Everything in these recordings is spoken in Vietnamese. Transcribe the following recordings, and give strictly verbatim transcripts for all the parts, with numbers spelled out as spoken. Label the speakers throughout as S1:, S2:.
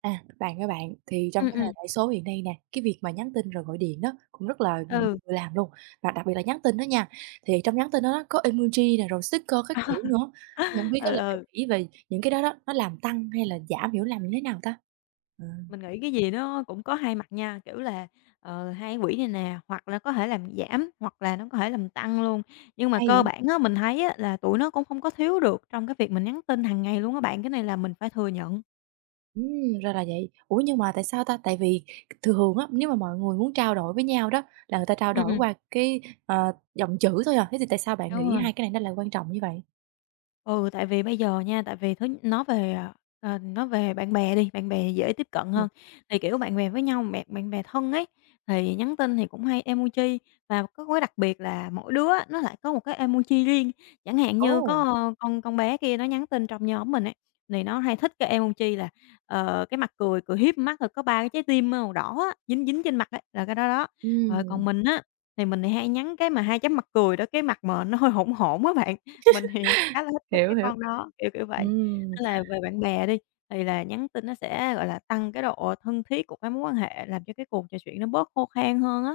S1: À, bạn các bạn, thì
S2: Ừm,
S1: trong cái thời
S2: ừm,
S1: đại số hiện nay nè, cái việc mà nhắn tin rồi gọi điện đó cũng rất là nhiều
S2: ừ,
S1: người làm luôn, và đặc biệt là nhắn tin đó nha. Thì trong nhắn tin đó đó có emoji nè, rồi sticker các kiểu nữa, thì hông biết
S2: ừ,
S1: á là bạn
S2: ừ,
S1: nghĩ về những cái đó đó, nó làm tăng hay là giảm hiểu lầm như thế nào ta? Ờ,
S2: mình nghĩ cái gì nó cũng có hai mặt nha, kiểu là, ờ, hai quỹ này nè, hoặc là có thể làm giảm, hoặc là nó có thể làm tăng luôn. Nhưng mà
S1: hay
S2: cơ
S1: vậy?
S2: bản á, mình thấy á, là tụi nó cũng không có thiếu được trong cái việc mình nhắn tin hàng ngày luôn á bạn, cái này là mình phải thừa nhận.
S1: Ừm, ra là vậy. Ủa, nhưng mà tại sao ta? Tại vì thường á, nếu mà mọi người muốn trao đổi với nhau đó là người ta trao
S2: Ừm,
S1: đổi
S2: ừm,
S1: qua cái, ờ, dòng chữ thôi à, thế thì tại sao bạn
S2: đúng
S1: nghĩ
S2: rồi.
S1: hai cái này nó lại quan trọng như vậy?
S2: Ừ, tại vì bây giờ nha, tại vì thứ nói về, à, ờ, nói về bạn bè đi, bạn bè dễ tiếp cận
S1: Ừm.
S2: hơn, thì, kiểu, bạn bè với nhau, bạn bạn bè thân ấy, thì nhắn tin thì cũng hay emoji và có cái đặc biệt là mỗi đứa nó lại có một cái emoji riêng. Chẳng hạn như
S1: Ồ!
S2: có, ơ, con con bé kia nó nhắn tin trong nhóm mình ấy, thì nó hay thích cái emoji là, ờ, cái mặt cười, cười hiếp mắt rồi có ba cái trái tim màu đỏ á, dính dính trên mặt ấy, là cái đó đó. Rồi còn
S1: Ừm.
S2: mình á, thì mình thì hay nhắn cái mà hai chấm mặt cười đó, cái mặt mà nó hơi hỗn hổn á bạn. Mình thì khá là thích cái
S1: Hiểu,
S2: cái
S1: hiểu.
S2: con đó, kiểu, kiểu vậy.
S1: Ừm,
S2: Nên là về bạn bè đi, thì là nhắn tin nó sẽ, gọi là, tăng cái độ thân thiết của cái mối quan hệ, làm cho cái cuộc trò chuyện nó bớt khô khan hơn á.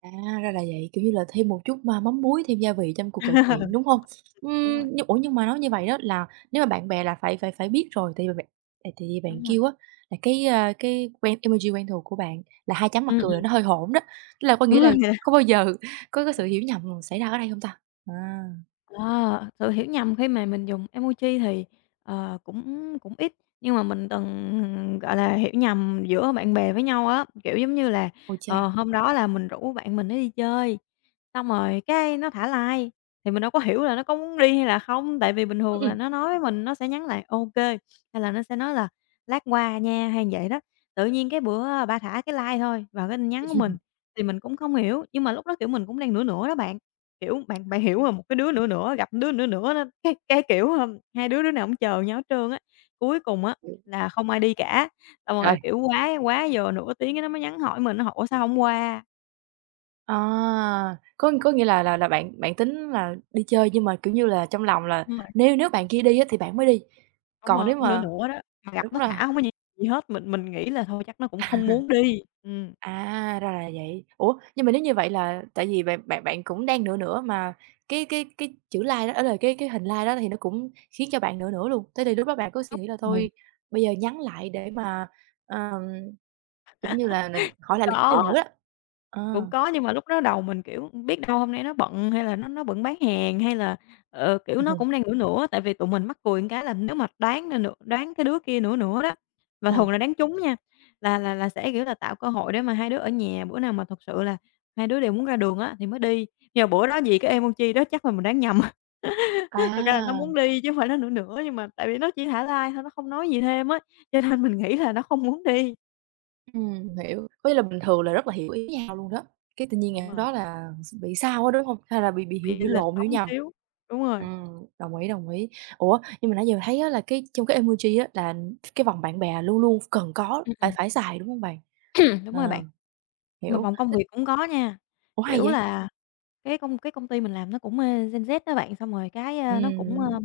S1: à, ra là vậy, kiểu như là, thêm một chút mà mắm muối, thêm gia vị trong cuộc trò chuyện, đúng không?
S2: Đúng rồi,
S1: Ừm, nhưng ủa, nhưng mà nói như vậy đó là nếu mà bạn bè là phải phải phải biết rồi, tại vì bạn tại tại vì bạn
S2: đúng rồi.
S1: kêu á là cái, a, cái quen emoji quen thuộc của bạn là hai chấm mặt
S2: Ừm,
S1: cười là
S2: ừm.
S1: nó hơi hỗn đó, tức là có
S2: đúng
S1: nghĩa là
S2: rồi.
S1: có bao giờ có cái sự hiểu nhầm xảy ra ở đây không ta? À,
S2: À, sự hiểu nhầm khi mà mình dùng emoji thì, ờ, cũng cũng ít, nhưng mà mình từng, gọi là, hiểu nhầm giữa bạn bè với nhau á. Kiểu, giống như là,
S1: ôi cha!
S2: ờ, hôm đó là mình rủ bạn mình nó đi chơi, xong rồi cái nó thả like, thì mình đâu có hiểu là nó có muốn đi hay là không, tại vì bình
S1: Ừm,
S2: thường là
S1: ừm.
S2: nó nói với mình nó sẽ nhắn lại OK, hay là nó sẽ nói là "Lát qua nha" hay vậy đó. Tự nhiên cái bữa bà thả cái like thôi vào cái tin nhắn của mình, thì mình cũng không hiểu, nhưng mà lúc đó, kiểu, mình cũng đang nửa nửa đó bạn. Kiểu, bạn bạn hiểu hông? Một cái đứa nữa nữa, gặp đứa nữa nữa đó, cái cái, kiểu, ờ, hai đứa đứa nào cũng chờ nhau hết trơn á. Cuối cùng á là không ai đi cả, xong rồi, kiểu, quá quá giờ nửa tiếng cái nó mới nhắn hỏi mình, nó hỏi: "Ủa, sao hông qua?"
S1: À, có có nghĩa là là là bạn bạn tính là đi chơi nhưng mà, kiểu như là, trong lòng là
S2: Ừm. Mà
S1: nếu nếu bạn kia đi á thì bạn mới đi,
S2: đúng
S1: còn
S2: rồi,
S1: nếu
S2: cũng nửa
S1: mà
S2: nửa đó, mà gặp
S1: đúng
S2: nó
S1: rồi,
S2: thả hông có gì gì hết, mình mình nghĩ là thôi chắc nó cũng không muốn đi. Ừm.
S1: à, ra là vậy. Ủa, nhưng mà nếu như vậy là tại vì bạn bạn bạn cũng đang nửa nửa mà cái cái cái chữ like đó, ý là cái cái hình like đó thì nó cũng khiến cho bạn nửa nửa luôn, thế thì lúc đó bạn có suy nghĩ là
S2: Đúng rồi.
S1: thôi bây giờ nhắn lại để mà, ờm, kiểu như là, n
S2: Cũng
S1: khỏi lại lịch sử nữa
S2: có.
S1: đó?
S2: Cũng
S1: Ờ.
S2: có, nhưng mà lúc đó đầu mình, kiểu, biết đâu hôm nay nó bận hay là nó nó bận bán hàng hay là, ờ,
S1: Ờ.
S2: kiểu, nó cũng đang nửa nửa, tại vì tụi mình mắc cười một cái là nếu mà đoán ra nửa đoán cái đứa kia nửa nửa đó, mà thường là đoán trúng nha, là là là sẽ, kiểu là, tạo cơ hội để mà hai đứa ở nhà, bữa nào mà thật sự là hai đứa đều muốn ra đường á thì mới đi. Nhưng mà bữa đó vì cái emoji đó chắc là mình đoán nhầm, thực ra là nó
S1: À.
S2: muốn đi chứ hông phải nó nửa nửa, nhưng mà tại vì nó chỉ thả like thôi, nó không nói gì thêm á, cho nên mình nghĩ là nó không muốn đi.
S1: Ừm, hiểu. Có nghĩa là bình thường là rất là hiểu ý nhau luôn đó, cái tự nhiên
S2: Đúng
S1: ngày hôm
S2: rồi,
S1: đó là s bị sao á, đúng hông? Hay là bị bị hiểu
S2: bị
S1: hiểu
S2: lệch
S1: lộn, hiểu
S2: sóng
S1: nhầm.
S2: xíu. Đúng rồi.
S1: Ừm, đồng ý, đồng ý. Ủa, nhưng mà nãy giờ thấy á là cái trong cái emoji á là cái vòng bạn bè luôn luôn cần có, phải phải xài, đúng hông bạn?
S2: Đúng rồi bạn.
S1: Ờ,
S2: Mà
S1: hiểu.
S2: vòng công việc cũng có nha,
S1: Ủa, hay
S2: kiểu
S1: vậy?
S2: là, cái công cái công ty mình làm nó cũng, ơ, Gen Z đó bạn, xong rồi cái, ơ, nó cũng, ơ,
S1: Ừm,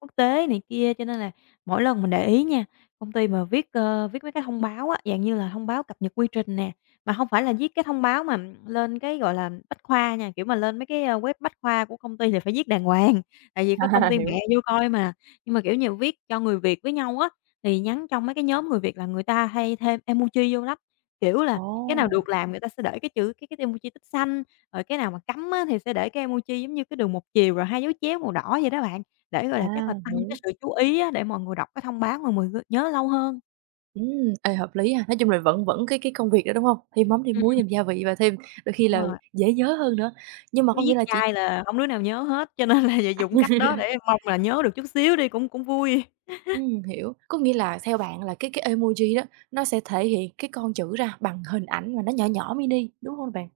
S2: quốc tế này kia, cho nên là mỗi lần mình để ý nha, công ty mà viết, ơ, viết mấy cái thông báo á, dạng như là thông báo cập nhật quy trình nè, mà không phải là viết cái thông báo mà lên cái, gọi là, bách khoa nha, kiểu mà, lên mấy cái, ơ, web bách khoa của công ty thì phải viết đàng hoàng, tại vì có công
S1: à,
S2: ty mẹ
S1: hiểu.
S2: vô coi mà. Nhưng mà, kiểu như, viết cho người Việt với nhau á, thì nhắn trong mấy cái nhóm người Việt là người ta hay thêm emoji vô lắm, kiểu là,
S1: Ồ,
S2: cái nào được làm người ta sẽ để cái chữ cái cái emoji tích xanh rồi cái nào mà cắm á thì sẽ để cái emoji giống như cái đường một chiều rồi hai dấu chéo màu đỏ vậy đó bạn, để, gọi
S1: à,
S2: là, chắc là tăng cái
S1: hiểu.
S2: sự chú ý á để mọi người đọc cái thông báo mà mọi người nhớ lâu hơn.
S1: Ừm, ê, hợp lý ha. Nói chung là vẫn vẫn cái cái công việc đó, đúng hông? Thêm mắm, thêm
S2: Ừm,
S1: muối, thêm
S2: ừm.
S1: gia vị và thêm đôi khi
S2: Đúng
S1: là
S2: rồi,
S1: dễ nhớ hơn nữa. Nhưng mà
S2: chứ
S1: có
S2: viết
S1: nghĩa là chỉ.
S2: chai là không đứa nào nhớ hết, cho nên là giờ dùng cách đó để mong là nhớ được chút xíu đi cũng cũng vui.
S1: Ừm, hiểu. Có nghĩa là theo bạn là cái cái emoji đó, nó sẽ thể hiện cái con chữ ra bằng hình ảnh mà nó nhỏ nhỏ mini, đúng không bạn?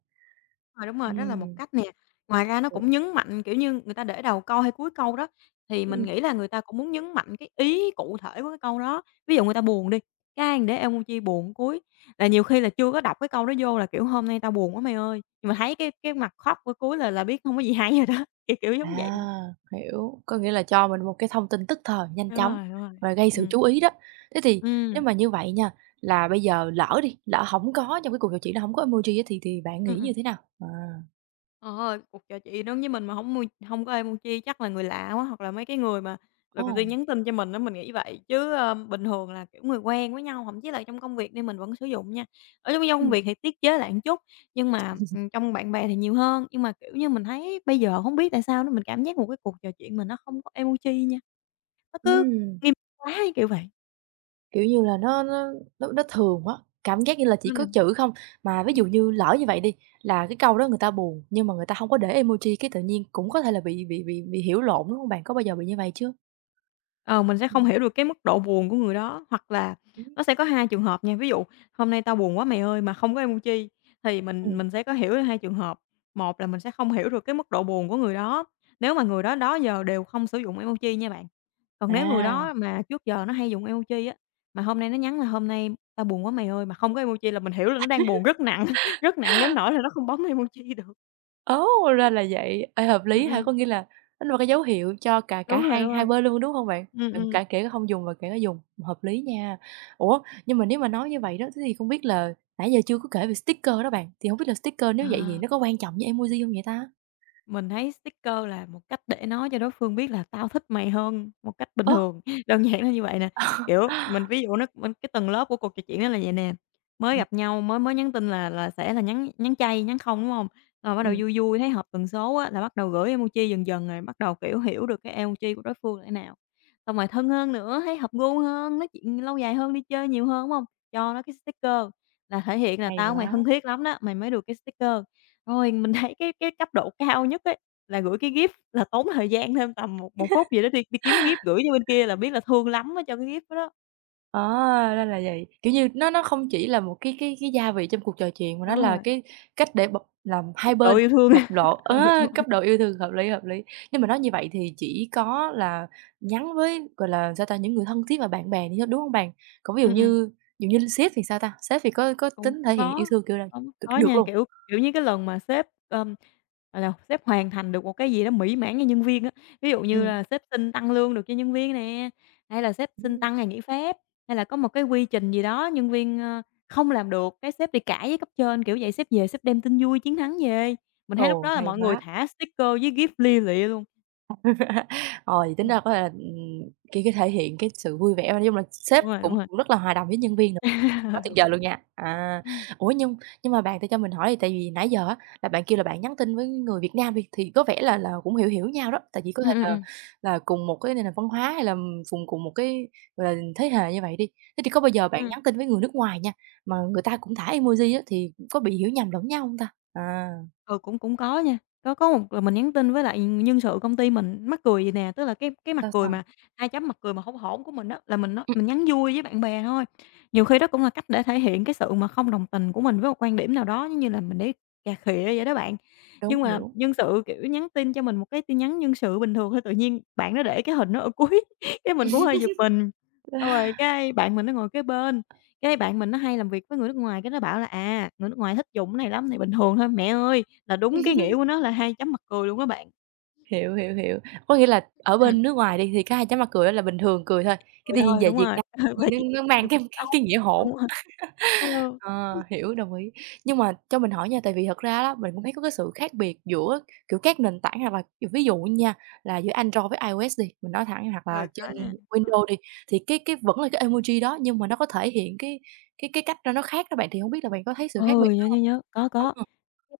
S2: Rồi, đúng rồi, đó là một
S1: Ừm,
S2: cách nè. Ngoài ra nó
S1: hiểu,
S2: cũng nhấn mạnh, kiểu như, người ta để đầu câu hay cuối câu đó, thì mình
S1: ừm.
S2: nghĩ là người ta cũng muốn nhấn mạnh cái ý cụ thể của cái câu đó. Ví dụ người ta buồn đi, cái "Để ê môn chi buồn" cuối, là nhiều khi là chưa có đọc cái câu đó vô là, kiểu, "Hôm nay tao buồn quá mày ơi", nhưng mà thấy cái cái mặt khóc của cuối là là biết hông có gì hay rồi đó, kiểu, kiểu giống vậy.
S1: À, hiểu, có nghĩa là cho mình một cái thông tin tức thời, nhanh
S2: Đúng
S1: chóng
S2: rồi, đúng rồi.
S1: và gây sự
S2: Ừm,
S1: chú ý đó. Thế thì nếu
S2: ừm,
S1: mà như vậy nha, là bây giờ lỡ đi, lỡ không có trong cái cuộc trò chuyện đó không có emoji á thì thì bạn
S2: ừm,
S1: nghĩ như
S2: ừm.
S1: thế nào? À,
S2: Ờ, cuộc trò chuyện đó với mình mà không mua không có ai mua chia chắc là người lạ quá, hoặc là mấy cái người mà
S1: ồ,
S2: lần riêng nhắn tin cho mình đó mình nghĩ vậy. Chứ, ơ, bình thường là, kiểu, người quen với nhau, thậm chí là trong công việc đi mình vẫn sử dụng nha. Ở trong trong công
S1: ừm,
S2: việc thì tiết chế lại một chút, nhưng mà, ừm, trong bạn bè thì nhiều hơn. Nhưng mà, kiểu như, mình thấy bây giờ không biết tại sao nữa, mình cảm giác một cái cuộc trò chuyện mình nó không có emoji nha, nó cứ nghiêm túc quá, kiểu vậy.
S1: kiểu như là, nó nó nó nó thường quá, cảm giác như là chỉ có chữ không. Mà ví dụ như lỡ như vậy đi, là cái câu đó người ta buồn, nhưng mà người ta không có để emoji cái tự nhiên cũng có thể là bị bị bị bị hiểu lộn, đúng không bạn? Có bao giờ bị như vậy chưa?
S2: Ờ, mình sẽ không
S1: Ừm.
S2: hiểu được cái mức độ buồn của người đó, hoặc là
S1: Ừm.
S2: nó sẽ có hai trường hợp nha. Ví dụ "Hôm nay tao buồn quá mày ơi" mà không có emoji thì mình
S1: Ừm,
S2: mình sẽ có hiểu hai trường hợp. Một là mình sẽ không hiểu được cái mức độ buồn của người đó, nếu mà người đó đó giờ đều không sử dụng emoji nha bạn. Còn nếu người
S1: à,
S2: đó mà trước giờ nó hay dùng emoji á, mà hôm nay nó nhắn là "Hôm nay tao buồn quá mày ơi" mà không có emoji là mình hiểu là nó đang buồn rất nặng, rất nặng đến nỗi là nó không bấm emoji được.
S1: ố, ra là vậy. Ê, hợp
S2: Ừm,
S1: lý ha, có
S2: ừm,
S1: nghĩa là nó là một cái dấu hiệu cho cả
S2: đúng
S1: cả
S2: rồi, đúng
S1: hai hai
S2: rồi.
S1: bên luôn, đúng hông bạn?
S2: Ừ
S1: Cả
S2: ừ
S1: cả kể không dùng và kể cả dùng, hợp lý nha. Ủa, nhưng mà nếu mà nói như vậy đó, thế thì không biết là nãy giờ chưa có kể về sticker đó bạn, thì hông biết là sticker nếu vậy thì
S2: À.
S1: nó có quan trọng như emoji hông vậy ta?
S2: Mình thấy sticker là một cách để nói cho đối phương biết là "Tao thích mày hơn" một cách bình
S1: Ơ!
S2: thường, đơn giản là như vậy nè. Kiểu, mình ví dụ nó mình cái tầng lớp của cuộc trò chuyện đó là vậy nè, mới
S1: Ừm,
S2: gặp nhau, mới mới nhắn tin là là sẽ là nhắn nhắn chay, nhắn không, đúng không? Rồi bắt đầu
S1: ừm,
S2: vui vui, thấy hợp tần số á là bắt đầu gửi emoji dần dần, rồi bắt đầu, kiểu, hiểu được cái emoji của đối phương là thế nào. Xong rồi thân hơn nữa, thấy hợp gu hơn, nói chuyện lâu dài hơn, đi chơi nhiều hơn, đúng không? Cho nó cái sticker là thể hiện là
S1: hay
S2: "Tao với mày thân
S1: quá.
S2: thiết lắm đó", mày mới được cái sticker. Rồi, mình thấy cái cái cấp độ cao nhất ấy, là gửi cái GIF là tốn thời gian thêm tầm một một phút gì đó đi đi kiếm cái GIF gửi cho bên kia là biết là thương lắm mới cho cái GIF đó.
S1: Ờ, ra là vậy, kiểu như, nó nó không chỉ là một cái cái cái gia vị trong cuộc trò chuyện mà
S2: Đúng
S1: nó là
S2: rồi,
S1: cái cách để bộc làm
S2: cấp
S1: hai
S2: độ
S1: bên
S2: yêu thương.
S1: bộc lộ
S2: Ừ,
S1: á,
S2: đúng rồi.
S1: cấp độ yêu thương, hợp lý, hợp lý. Nhưng mà nói như vậy thì chỉ có là nhắn với, gọi là, sao ta, những người thân thiết và bạn bè thì thôi, đúng hông bạn? Còn ví dụ
S2: Ừm, ừm.
S1: như ví dụ như sếp thì sao ta? Sếp thì có có
S2: Cũng
S1: tính
S2: cũng
S1: thể hiện yêu
S2: có,
S1: thương kiểu là
S2: có
S1: được
S2: có
S1: được
S2: nha,
S1: luôn?
S2: kiểu, kiểu như, cái lần mà sếp, ờm, gọi là, sếp hoàn thành được một cái gì đó mỹ mãn cho nhân viên á, ví dụ như
S1: Ừm,
S2: là sếp xin tăng lương được cho nhân viên nè, hay là sếp xin
S1: ừm,
S2: tăng ngày nghỉ phép, hay là có một cái quy trình gì đó nhân viên, ơ, không làm được, cái sếp đi cãi với cấp trên, kiểu vậy, sếp về sếp đem tin vui chiến thắng về. Mình thấy lúc
S1: ồ,
S2: đó là
S1: hay
S2: mọi người
S1: quá.
S2: thả sticker với gif lia lịa luôn.
S1: Rồi tính
S2: Ừm.
S1: ra có thể là, ừm, cái như, thể hiện cái sự vui vẻ, nói chung là
S2: Đúng
S1: sếp
S2: rồi, đúng
S1: cũng
S2: rồi.
S1: cũng rất là hòa đồng với nhân viên nữa,
S2: Ờ,
S1: quá tuyệt
S2: đúng
S1: vời
S2: rồi.
S1: luôn nha. À, ủa, nhưng nhưng mà bạn, tại cho mình hỏi thì tại vì nãy giờ á là bạn kêu là bạn nhắn tin với người Việt Nam đi, thì có vẻ là là cũng hiểu hiểu nhau đó, tại vì có
S2: Ừm,
S1: thể
S2: ừm,
S1: là
S2: ừm.
S1: là cùng một cái nền văn hóa hay là cùng cùng một cái, gọi là, thế hệ như vậy đi. Thế thì có bao giờ bạn
S2: Ừm.
S1: nhắn tin với người nước ngoài nha, mà người ta cũng thả emoji á, thì có bị hiểu nhầm lẫn nhau không ta? À,
S2: Ừ, cũng cũng có nha. Có có một là mình nhắn tin với lại nhân sự công ty mình, mắc cười vậy nè, tức là cái cái mặt
S1: sao,
S2: cười
S1: sao?
S2: mà hai chấm mặt cười mà hỗn hổn của mình đó là mình nói
S1: Ừm,
S2: mình nhắn vui với bạn bè thôi. Nhiều khi đó cũng là cách để thể hiện cái sự mà không đồng tình của mình với một quan điểm nào đó, giống như là mình để cà khịa vậy đó bạn. Nhưng
S1: đúng,
S2: mà
S1: hiểu.
S2: nhân sự, kiểu, nhắn tin cho mình một cái tin nhắn nhân sự bình thường thôi, tự nhiên bạn nó để cái hình nó ở cuối, cái mình cũng hơi giật mình. Xong rồi cái bạn mình nó ngồi kế bên, cái bạn mình nó hay làm việc với người nước ngoài, cái nó bảo là "À, người nước ngoài thích dùng cái này lắm, này bình thường thôi." Mẹ ơi, là đúng cái nghĩa của nó là hai chấm mặt cười luôn á bạn.
S1: Hiểu, hiểu, hiểu. Có nghĩa là ở
S2: Ừm.
S1: bên nước ngoài đi thì cái hai chấm mặt cười đó là bình thường cười thôi, cái
S2: Cười
S1: tự nhiên
S2: thôi,
S1: về
S2: đúng
S1: Việt
S2: rồi,
S1: Nam
S2: ừ,
S1: tự
S2: và chỉ
S1: nhiên nó nó mang cái cái cái nghĩa hỗn.
S2: đúng rồi. Ừ.
S1: Ờ, hiểu, đồng ý. Nhưng mà cho mình hỏi nha, tại vì thật ra đó, mình cũng thấy có cái sự khác biệt giữa, kiểu, các nền tảng hoặc là ví dụ nha, là giữa Android với iOS đi, mình nói thẳng hoặc
S2: Ừ,
S1: là
S2: có
S1: trên
S2: nha, có.
S1: Windows đi, thì cái cái vẫn là cái emoji đó nhưng mà nó có thể hiện cái cái cái cách ra nó khác đó bạn, thì không biết là bạn có thấy sự khác
S2: Ừ,
S1: biệt đó
S2: nhớ, nhớ, nhớ, có,
S1: hông?
S2: có.
S1: Ờ,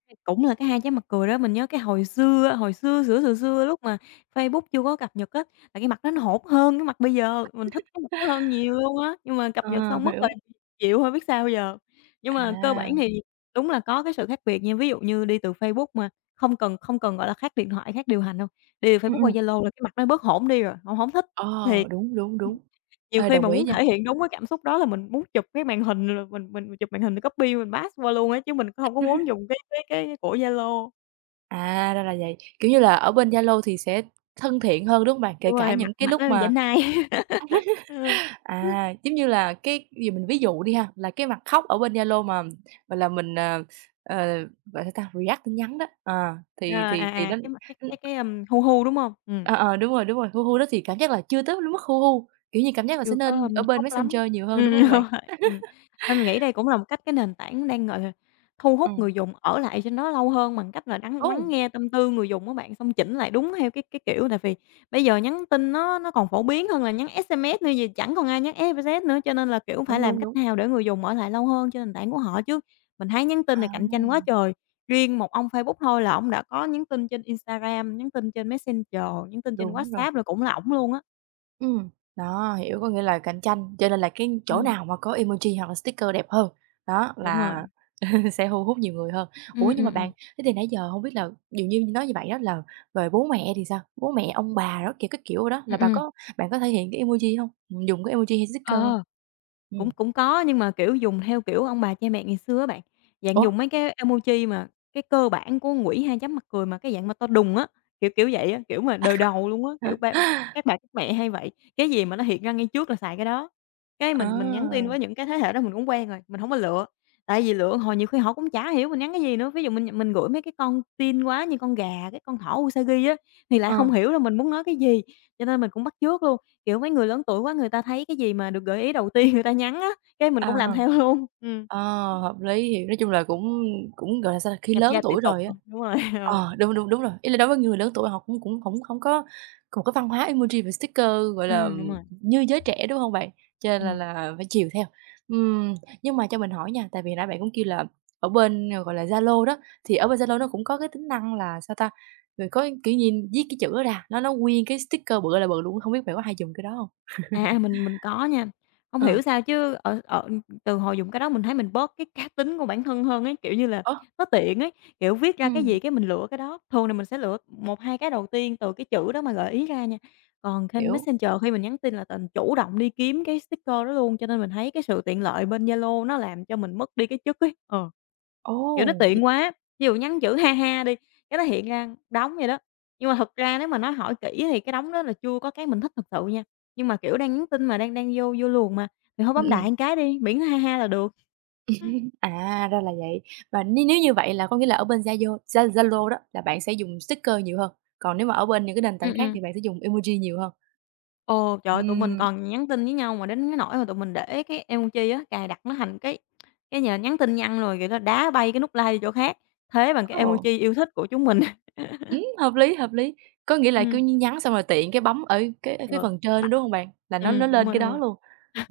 S2: Cái- Cũng là cái hai trái mặt cười đó, mình nhớ cái hồi xưa, hồi xưa, xửa xừa xưa lúc mà Facebook chưa có cập nhật á, là cái mặt nó nó hột hơn cái mặt bây giờ, mình thích cái mặt nó hơn nhiều luôn á, nhưng mà cập nhật
S1: ờ,
S2: xong mất rồi
S1: hiểu.
S2: chịu thôi biết sao bây giờ. Nhưng mà cơ bản
S1: À.
S2: thì đúng là có cái sự khác biệt nha, ví dụ như đi từ Facebook mà không cần không cần, gọi là, khác điện thoại, khác điều hành đâu, đi từ
S1: Ừ,
S2: Facebook
S1: ừ.
S2: qua Zalo là cái mặt nó bớt hổn đi rồi, không hổng thích,
S1: Ờ,
S2: thiệt.
S1: đúng, đúng, đúng.
S2: Nhiều
S1: Ê,
S2: khi mà
S1: đồng ý
S2: muốn
S1: nha.
S2: thể hiện đúng cái cảm xúc đó là mình muốn chụp cái màn hình rồi mình mình mình chụp màn hình mình copy mình pass qua luôn á, chứ mình cũng hông có muốn dùng cái cái cái của Zalo.
S1: À, ra là vậy, kiểu như là, ở bên Zalo thì sẽ thân thiện hơn, đúng hông bạn? Kể
S2: Đúng
S1: cả
S2: rồi, mặt
S1: những cái
S2: mặt
S1: lúc
S2: nó giả
S1: mà
S2: nai. Ờ.
S1: à, giống như là, cái giờ mình ví dụ đi ha, là cái mặt khóc ở bên Zalo mà, gọi là, mình, ờ, ờ, gọi sao ta, react tin nhắn đó, ờ,
S2: Ờ,
S1: thì
S2: à,
S1: thì thì
S2: à,
S1: nó
S2: cái mặt cái
S1: ưm,
S2: cái cái, ừm, hu hu, đúng hông? Ừm.
S1: ờ, ờ, đúng rồi, đúng rồi, hu hu đó thì cảm giác là chưa tới mức hu hu, kiểu như, cảm giác là sẽ
S2: Chưa có,
S1: nên
S2: ưm,
S1: ở bên
S2: khóc lắm.
S1: Messenger nhiều hơn,
S2: Ừm,
S1: đúng hông bạn?
S2: ừm, nên mình nghĩ đây cũng là một cách cái nền tảng đang, gọi là, thu hút
S1: Ừm,
S2: người dùng ở lại trên đó lâu hơn bằng cách là đắng
S1: ồ,
S2: lắng nghe tâm tư người dùng á bạn, xong chỉnh lại đúng theo cái cái kiểu tại vì bây giờ nhắn tin nó nó còn phổ biến hơn là nhắn ét em ét nữa, giờ chẳng còn ai nhắn ét em ét nữa, cho nên là, kiểu, phải
S1: đúng,
S2: làm
S1: đúng,
S2: cách
S1: đúng.
S2: nào để người dùng ở lại lâu hơn trên nền tảng của họ chứ. Mình thấy nhắn tin
S1: À,
S2: này cạnh tranh quá trời, riêng một ông Facebook thôi là ổng đã có nhắn tin trên Instagram, nhắn tin trên Messenger, nhắn tin trên
S1: đúng rồi.
S2: WhatsApp là cũng là ổng luôn á.
S1: Ừ. Đó, hiểu, có nghĩa là cạnh tranh, cho nên là cái chỗ
S2: Ừm,
S1: nào mà có emoji hoặc là sticker đẹp hơn, đó,
S2: đúng
S1: là
S2: rồi.
S1: sẽ thu hút nhiều người hơn. Ủa,
S2: Ừm,
S1: nhưng
S2: ừm,
S1: mà
S2: ừm.
S1: bạn, thế thì nãy giờ không biết là dường như nói như vậy đó là về bố mẹ thì sao? Bố mẹ, ông bà đó, kiểu, cái kiểu đó,
S2: Ừm,
S1: là bà
S2: ừm.
S1: có bạn có thể hiện cái emoji không? Ừm, dùng cái emoji hay sticker không?
S2: Ờ,
S1: Ừ,
S2: cũng cũng có, nhưng mà, kiểu, dùng theo kiểu ông bà cha mẹ ngày xưa á bạn, dạng
S1: ủa?
S2: dùng mấy cái emoji mà cái cơ bản của ngũy hai chấm mặt cười mà cái dạng mà to đùng á, kiểu, kiểu vậy á, kiểu mà đời đầu luôn á, kiểu, ba
S1: Hả?
S2: các bà các mẹ hay vậy, cái gì mà nó hiện ra ngay trước là xài cái đó. Cái mình mình nhắn tin
S1: À,
S2: với những cái thế hệ đó mình cũng quen rồi, mình hổng có lựa, tại vì lựa hồi nhiều khi họ cũng chả hiểu mình nhắn cái gì nữa. Ví dụ mình mình gửi mấy cái con teen quá như con gà, cái con thỏ Usagi á, thì lại
S1: ờ,
S2: không hiểu là mình muốn nói cái gì, cho nên mình cũng bắt chước luôn. Kiểu, mấy người lớn tuổi quá, người ta thấy cái gì mà được gợi ý đầu tiên người ta nhắn á, cái mình cũng làm
S1: ờ.
S2: theo luôn. Ừm.
S1: Ờ, hợp lý, thì nói chung là cũng cũng, gọi là, sao ta, khi
S2: Nhập
S1: lớn
S2: gia tùy
S1: tuổi
S2: tục,
S1: rồi á,
S2: ừm, đúng rồi, ừ.
S1: ờ, đúng, đúng, đúng rồi, ý là đối với người lớn tuổi họ cũng cũng hổng hổng có một cái văn hóa emoji và sticker, gọi là,
S2: Ừm, đúng rồi,
S1: như giới trẻ, đúng hông bạn? Cho nên là
S2: ừm.
S1: là phải chiều theo. Ừm, nhưng mà cho mình hỏi nha, tại vì nãy bạn cũng kêu là ở bên, gọi là, Zalo đó, thì ở bên Zalo nó cũng có cái tính năng là, sao ta, rồi có kiểu nhìn viết cái chữ đó ra, nó nó nguyên cái sticker bự ơi là bự luôn, hông biết bạn có hay dùng cái đó hông?
S2: À, à, mình mình có nha. Hông
S1: Ờ,
S2: hiểu sao chứ ở ở từ hồi dùng cái đó mình thấy mình bớt cái cá tính của bản thân hơn ấy, kiểu như là,
S1: ơ,
S2: nó tiện ấy, kiểu, viết ra cái
S1: ừm,
S2: gì cái mình lựa cái đó. Thường là mình sẽ lựa một hai cái đầu tiên từ cái chữ đó mà gợi ý ra nha. Còn trên
S1: hiểu.
S2: Messenger khi mình nhắn tin là tình chủ động đi kiếm cái sticker đó luôn, cho nên mình thấy cái sự tiện lợi bên Zalo nó làm cho mình mất đi cái chất ấy. Ờ. Kiểu, nó
S1: Ồ, vậy
S2: tiện quá, ví dụ nhắn chữ "ha ha" đi, cái nó hiện ra đống vậy đó. Nhưng mà thật ra nếu mà nói hỏi kỹ thì cái đống đó là chưa có cái mình thích thật sự nha. Nhưng mà, kiểu, đang nhắn tin mà, đang đang vô vô luồng mà, thì thôi
S1: ừm,
S2: bấm đại
S1: ừm.
S2: một cái đi, miễn nó ha ha là được.
S1: À, ra là vậy. Và nếu nếu như vậy là có nghĩa là ở bên Zalo Za Zalo đó là bạn sẽ dùng sticker nhiều hơn, còn nếu mà ở bên những cái nền
S2: Ừm,
S1: tảng khác
S2: ừm.
S1: thì bạn sẽ dùng emoji nhiều hơn?
S2: Ồ, trời ơi, tụi mình
S1: Ừm,
S2: còn nhắn tin với nhau mà đến cái nỗi mà tụi mình để cái emoji á, cài đặt nó thành cái cái nhờ nhắn tin nhăng rồi, kiểu là, đá bay cái nút like đi chỗ khác, thế bằng cái
S1: ồ.
S2: emoji yêu thích của chúng mình.
S1: Ừm, hợp lý, hợp lý. Có nghĩa là cứ
S2: Ừm,
S1: nhắn xong rồi tiện cái bấm ở cái cái
S2: ừ,
S1: phần
S2: cái
S1: trên đó,
S2: bạch
S1: đúng hông bạn? Là nó nó
S2: ừm, đúng
S1: lên
S2: rồi,
S1: cái
S2: đúng
S1: đó
S2: rồi.
S1: luôn.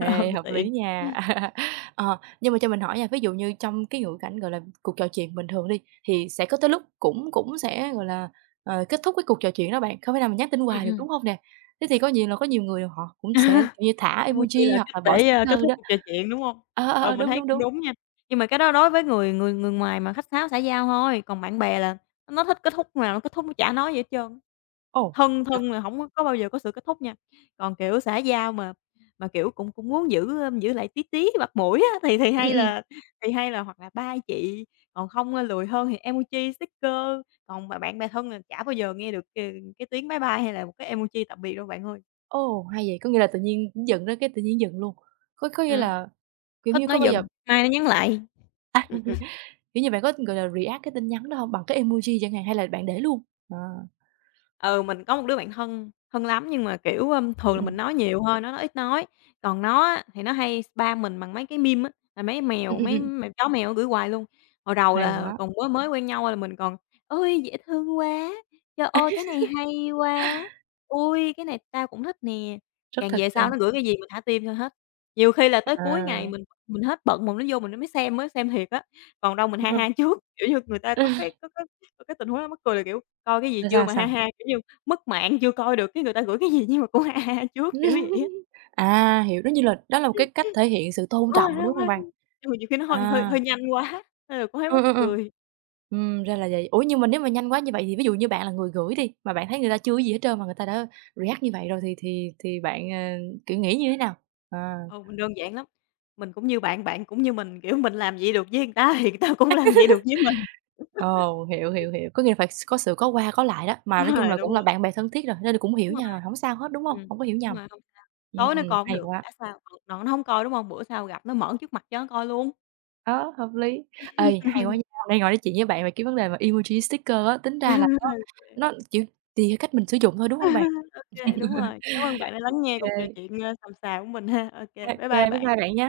S1: Ê,
S2: Ừ,
S1: hợp
S2: tiện.
S1: lý nha. Ờ, nhưng mà cho mình hỏi nha, ví dụ như trong cái ngữ cảnh, gọi là, cuộc trò chuyện bình thường đi, thì sẽ có tới lúc cũng cũng sẽ, gọi là, ờ, kết thúc cái cuộc trò chuyện đó bạn, không thể nào mà nhắn tin
S2: Ừm,
S1: hoài được,
S2: ừm.
S1: đúng hông nè? Thế thì có nhiều là có nhiều người họ cũng sẽ, kiểu như, thả
S2: Emoji
S1: emoji
S2: là
S1: hoặc
S2: cách
S1: là bỏ
S2: để, a, kết
S1: sticker
S2: thúc
S1: đó.
S2: cuộc trò chuyện, đúng hông?
S1: Ờ, ờ,
S2: Ừ,
S1: ờ,
S2: mình
S1: đúng,
S2: thấy
S1: đúng,
S2: cũng
S1: đúng.
S2: đúng nha, nhưng mà cái đó đối với người người người ngoài mà khách sáo xã giao thôi, còn bạn bè là nó thích kết thúc nào nó kết thúc, nó chả nói gì hết trơn.
S1: Ồ,
S2: Thân
S1: gặp
S2: thân là hổng có bao giờ có sự kết thúc nha, còn, kiểu, xã giao mà mà, kiểu, cũng cũng muốn giữ, ơ, giữ lại tí tí mặt mũi á, thì thì
S1: ừm,
S2: hay
S1: ừm, ừm.
S2: là thì hay là hoặc là "Bye chị", còn không, a, lười hơn thì emoji, sticker, còn mà bạn bè thân là chả bao giờ nghe được, ờ, cái tiếng "Bye bye" hay là một cái emoji tạm biệt đâu bạn ơi.
S1: Ồ, hay vậy, có nghĩa là tự nhiên giận đó cái tự nhiên giận luôn. Có có nghĩa
S2: Ừm.
S1: là kiểu
S2: Hết
S1: như,
S2: nói
S1: có bao
S2: dừng,
S1: giờ
S2: mai nó nhắn lại,
S1: kiểu như, bạn có, gọi là, react cái tin nhắn đó hông? Bằng cái emoji chẳng hạn hay là bạn để luôn? À.
S2: ừ, mình có một đứa bạn thân thân lắm nhưng mà, kiểu, ưm, thường là
S1: Ừm,
S2: mình
S1: ừm.
S2: nói nhiều thôi, nó nó ít nói. Còn nó á, thì nó hay spam mình bằng mấy cái meme á, là mấy
S1: Ừm,
S2: mèo,
S1: ừm,
S2: mấy
S1: ừm.
S2: mèo chó mèo nó gửi hoài luôn. Hồi đầu
S1: Hay
S2: là
S1: quá,
S2: còn mới mới quen nhau là mình còn: "Ôi, dễ thương quá!", "Trời ơi, cái này hay quá!", "Ui, cái này tao cũng thích nè".
S1: rất
S2: Càng
S1: thực
S2: về sau
S1: trưng.
S2: nó gửi cái gì mình thả tim cho hết. Nhiều khi là tới cuối ngày
S1: À.
S2: mình mình hết bận mình nó vô mình mới xem mới xem thiệt á. Còn đâu mình ha
S1: Ừm.
S2: ha trước, kiểu như, người ta có cái có có có cái tình huống đó mắc cười là, kiểu, coi cái gì
S1: Rồi
S2: chưa
S1: sao,
S2: mà ha
S1: sao?
S2: ha, kiểu như, mất mạng chưa coi được cái người ta gửi cái gì nhưng mà cũng ha ha trước, kiểu vậy á.
S1: À, hiểu, đó như là đó là một cái cách thể hiện sự tôn
S2: Ừ,
S1: trọng,
S2: nó
S1: đúng hông
S2: nó
S1: bạn?
S2: nhưng mà nhiều khi nó hơi hơi
S1: À.
S2: hơi nhanh quá, nên là cũng thấy
S1: Ừm,
S2: mắc
S1: ừm, ừm.
S2: cười.
S1: Ừm, ra là vậy. Ủa, nhưng mà nếu mà nhanh quá như vậy thì ví dụ như bạn là người gửi đi, mà bạn thấy người ta chưa có gì hết trơn mà người ta đã react như vậy rồi thì thì thì bạn, ờ, kiểu, nghĩ như thế nào? À.
S2: Ừ, mình đơn giản lắm, mình cũng như bạn, bạn cũng như mình, kiểu, mình làm vậy được với người ta thì người ta cũng làm vậy được với mình.
S1: Ồ, hiểu, hiểu, hiểu, có nghĩa là phải s có sự có qua có lại đó, mà
S2: Đúng
S1: nói chung
S2: rồi,
S1: là
S2: đúng
S1: cũng
S2: rồi,
S1: là bạn bè thân thiết rồi, nên là cũng hiểu
S2: đúng
S1: nhau
S2: rồi.
S1: rồi, hổng sao hết, đúng hông?
S2: Ừm,
S1: Hổng có hiểu
S2: đúng
S1: nhầm.
S2: rồi, hông
S1: Ừm,
S2: tối nó coi hổng
S1: hay
S2: được,
S1: quá,
S2: chả sao, ừ, nó nó hổng coi, đúng hông? Bữa sau gặp nó mở trước mặt cho nó coi luôn.
S1: đó, hợp lý. Ê, hay quá nha, hôm nay ngồi nói chuyện với bạn về cái vấn đề mà emoji sticker á, tính ra là nó nó, kiểu, tùy theo cách mình sử dụng thôi, đúng hông bạn?
S2: Ô kê, đúng rồi. Cảm ơn bạn đã
S1: Ô
S2: lắng nghe
S1: kê,
S2: cuộc trò chuyện, ơ, xàm xà của mình ha. Ô
S1: ô kê,
S2: kê, bye bye
S1: bye bye
S2: bạn.
S1: bạn nha.